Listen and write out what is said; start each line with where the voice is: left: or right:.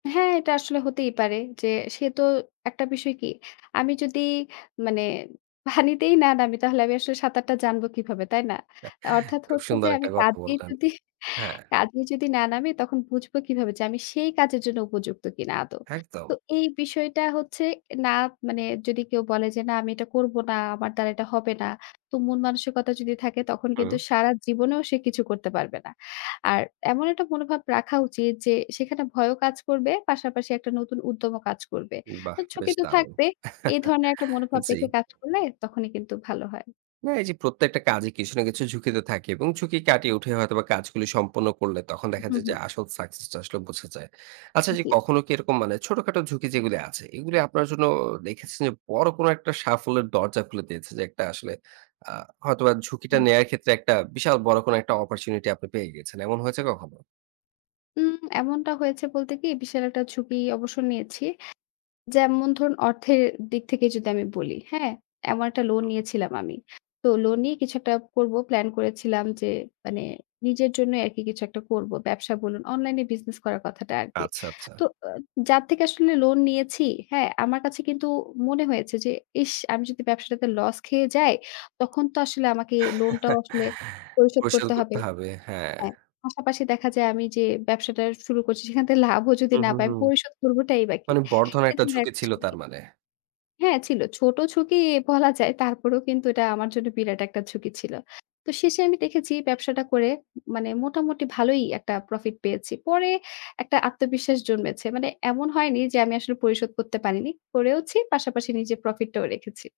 left: হ্যাঁ, এটা আসলে হতেই পারে যে, সে তো একটা বিষয় কি? আমি যদি মানে পানিতেই না নামি তাহলে আমি আসলে সাঁতারটা জানব কিভাবে, তাই না? আ অর্থাৎ
right: খুব
left: হচ্ছে যে,
right: সুন্দর
left: আমি
right: একটা কথা
left: কাজেই
right: বললেন।
left: যদি
right: হ্যাঁ।
left: কাজেই যদি না নামি, তখন বুঝব কিভাবে যে আমি সেই কাজের জন্য উপযুক্ত কিনা আদৌ?
right: একদম।
left: তো এই বিষয়টা হচ্ছে না মানে যদি কেউ বলে যে, "না, আমি এটা করবো না, আমার দ্বারা এটা হবে না।" তো মন মানসিকতা যদি থাকে তখন কিন্তু
right: হুম।
left: সারা জীবনেও সে কিছু করতে পারবে না। আর এমন একটা মনোভাব রাখা উচিত যে, সেখানে ভয়ও কাজ করবে, পাশাপাশি একটা নতুন উদ্যমও কাজ করবে।
right: বাহ!
left: তো ঝুকি
right: বেশ
left: তো
right: দারুণ!
left: থাকবে। এই ধরনের একটা মনোভাব
right: জ্বি।
left: রেখে কাজ করলে তখনই কিন্তু ভালো হয়।
right: না, এই যে প্রত্যেকটা কাজে কিছু না কিছু ঝুঁকি তো থাকে। এবং ঝুঁকি কাটিয়ে উঠে হয়তোবা কাজগুলি সম্পন্ন করলে তখন দেখা
left: হু,
right: যায়
left: হু।
right: যে, আসল সাকসেস টা আসলে বোঝা যায়। আচ্ছা যে
left: জি।
right: কখনো কি এরকম মানে ছোটখাটো ঝুঁকি যেগুলো আছে এগুলো আপনার জন্য দেখেছেন যে, বড় কোন একটা সাফল্যের দরজা খুলে দিয়েছে? যে একটা আসলে আ হয়তোবা ঝুঁকিটা
left: হুম।
right: নেয়ার ক্ষেত্রে একটা বিশাল বড় কোন একটা অপরচুনিটি আপনি পেয়ে গেছেন, এমন হয়েছে কখনো?
left: হুম, এমনটা হয়েছে বলতে কি? বিশাল একটা ঝুঁকি অবশ্য নিয়েছি। যেমন ধরুন অর্থের দিক থেকে যদি আমি বলি, হ্যাঁ? এমন একটা লোন
right: হুম।
left: নিয়েছিলাম আমি। তো লোন নিয়ে কিছু একটা করব, প্লান করেছিলাম যে, মানে নিজের জন্যই আরকি কিছু একটা করব। ব্যবসা বলুন, অনলাইন বিজনেস করার কথাটা আরকি।
right: আচ্ছা, আচ্ছা।
left: তো আ যার থেকে আসলে লোন নিয়েছি, হ্যাঁ? আমার কাছে কিন্তু মনে হয়েছে যে ইস! আমি যদি ব্যবসাটাতে লস খেয়ে যাই, তখন তো আসলে আমাকে লোনটাও আসলে পরিশোধ
right: পরিশোধ তো
left: করতে হবে।
right: করতে হবে। হ্যাঁ।
left: হ্যাঁ, পাশাপাশি দেখা যায় আমি যে ব্যবসাটা শুরু করছি, সেখান থেকে লাভও যদি
right: হুম,
left: না
right: হুম,
left: পাই, আমি
right: হুম।
left: পরিশোধ করবটাই বা কি?
right: মানে বড় ধরনের
left: এ
right: একটা
left: ধরনের
right: ঝুঁকি
left: একটা
right: ছিল
left: ঝুকি।
right: তার মানে।
left: হ্যাঁ, ছিল। ছোট ঝুঁকি বলা যায়। তারপরেও কিন্তু এটা আমার জন্য বিরাট একটা ঝুঁকি ছিল। তো শেষে আমি দেখেছি ব্যবসাটা করে মানে মোটামুটি ভালোই একটা প্রফিট পেয়েছি। পরে একটা আত্মবিশ্বাস জন্মেছে। মানে এমন হয়নি যে, আমি আসলে পরিশোধ করতে পারিনি। করেওছি, পাশাপাশি নিজের প্রফিট টাও রেখেছি।